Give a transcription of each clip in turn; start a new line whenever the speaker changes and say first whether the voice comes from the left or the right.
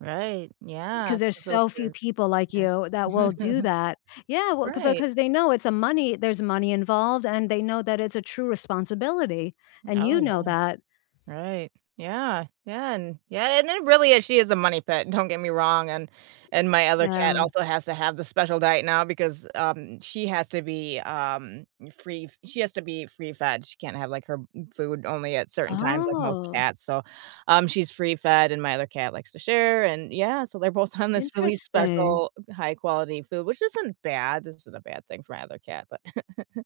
right: Right, yeah,
left: 'Cause there's
right: so
left: so few
right: true.
left: people like
right: Yeah.
left: you, that will do that. Yeah well ‘c
right: Right.
left: because they know it's a money there's money involved, and they know that it's a true responsibility, and
right: Oh,
left: you
right: yeah.
left: know that.
right: Right. Yeah, yeah, and yeah, and it really is, she is a money pit, don't get me wrong, and and my other cat
left: The
right: also has to have the special diet now, because, um, she has to be, um, free she has to be free fed. She can't have, like, her m food only at certain times like most
left: Oh.
right: cats, so, um, she's free fed, and my other cat likes to share, and, yeah, so they're both on this really
left: Interesting.
right: special, high quality food, which isn't bad this isn't a bad thing for my other cat, but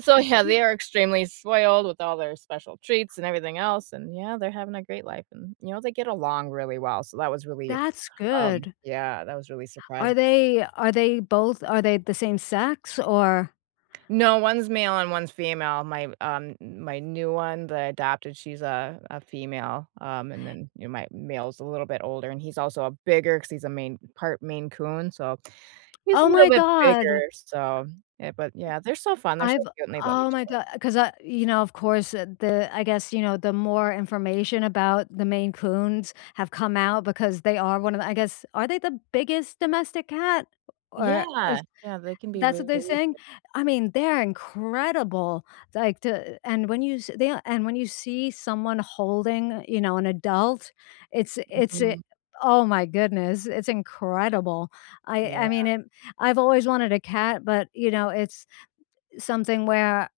right: so, yeah,
left: Ye
right: they are extremely spoiled with all their special treats and everything else, and yeah, they're having a great life, and you know, they get along really well, so that was really,
left: That's
right: um,
left: good.
right: yeah, that was really
left: Are
right: surprising.
left: they are they both are they the same sex? Or
right: No, one's male and one's female. My, uh, m my new one, the adopted she's a a female, um, and then, you know, my male's a little bit older, and he's also a bigger because he's a Maine part Maine Coon, so, he's
left: Oh,
right: a little
left: my
right: bit
left: god. E
right: bigger, so, yeah, but, yeah, they're so fun, they're so
left: I've
right: cute, and they love
left: oh
right: each
left: my
right: other.
left: god, 'cause, a you know, of course, eh, the I guess, you know, the more information about, the Maine Coons, have come out because they are one of the I guess, are they the biggest domestic cat? Or or
right: Yeah, yeah, they can be
left: that's what they're
right: really
left: saying?
right: [unintelligible]
left: I mean, they're incredible, like to a and when you se the yeah, and when you see someone holding, you know, an adult, it's i it's i
right: Mhm.
left: oh my goodness, it's incredible. I
right: Yeah.
left: I mean, it I've always wanted a cat but, you know, it's, something where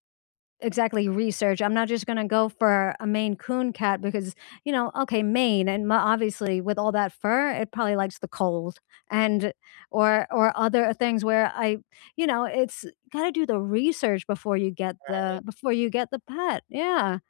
left: exactly research, I'm not just gonna go for a Maine Coon cat because, you know okay, Maine, and ma obviously with all that fur, it probably likes the cold, and or or other things where I you know, it's gotta do the research before you get the
right: Right.
left: before you get the pet, yeah.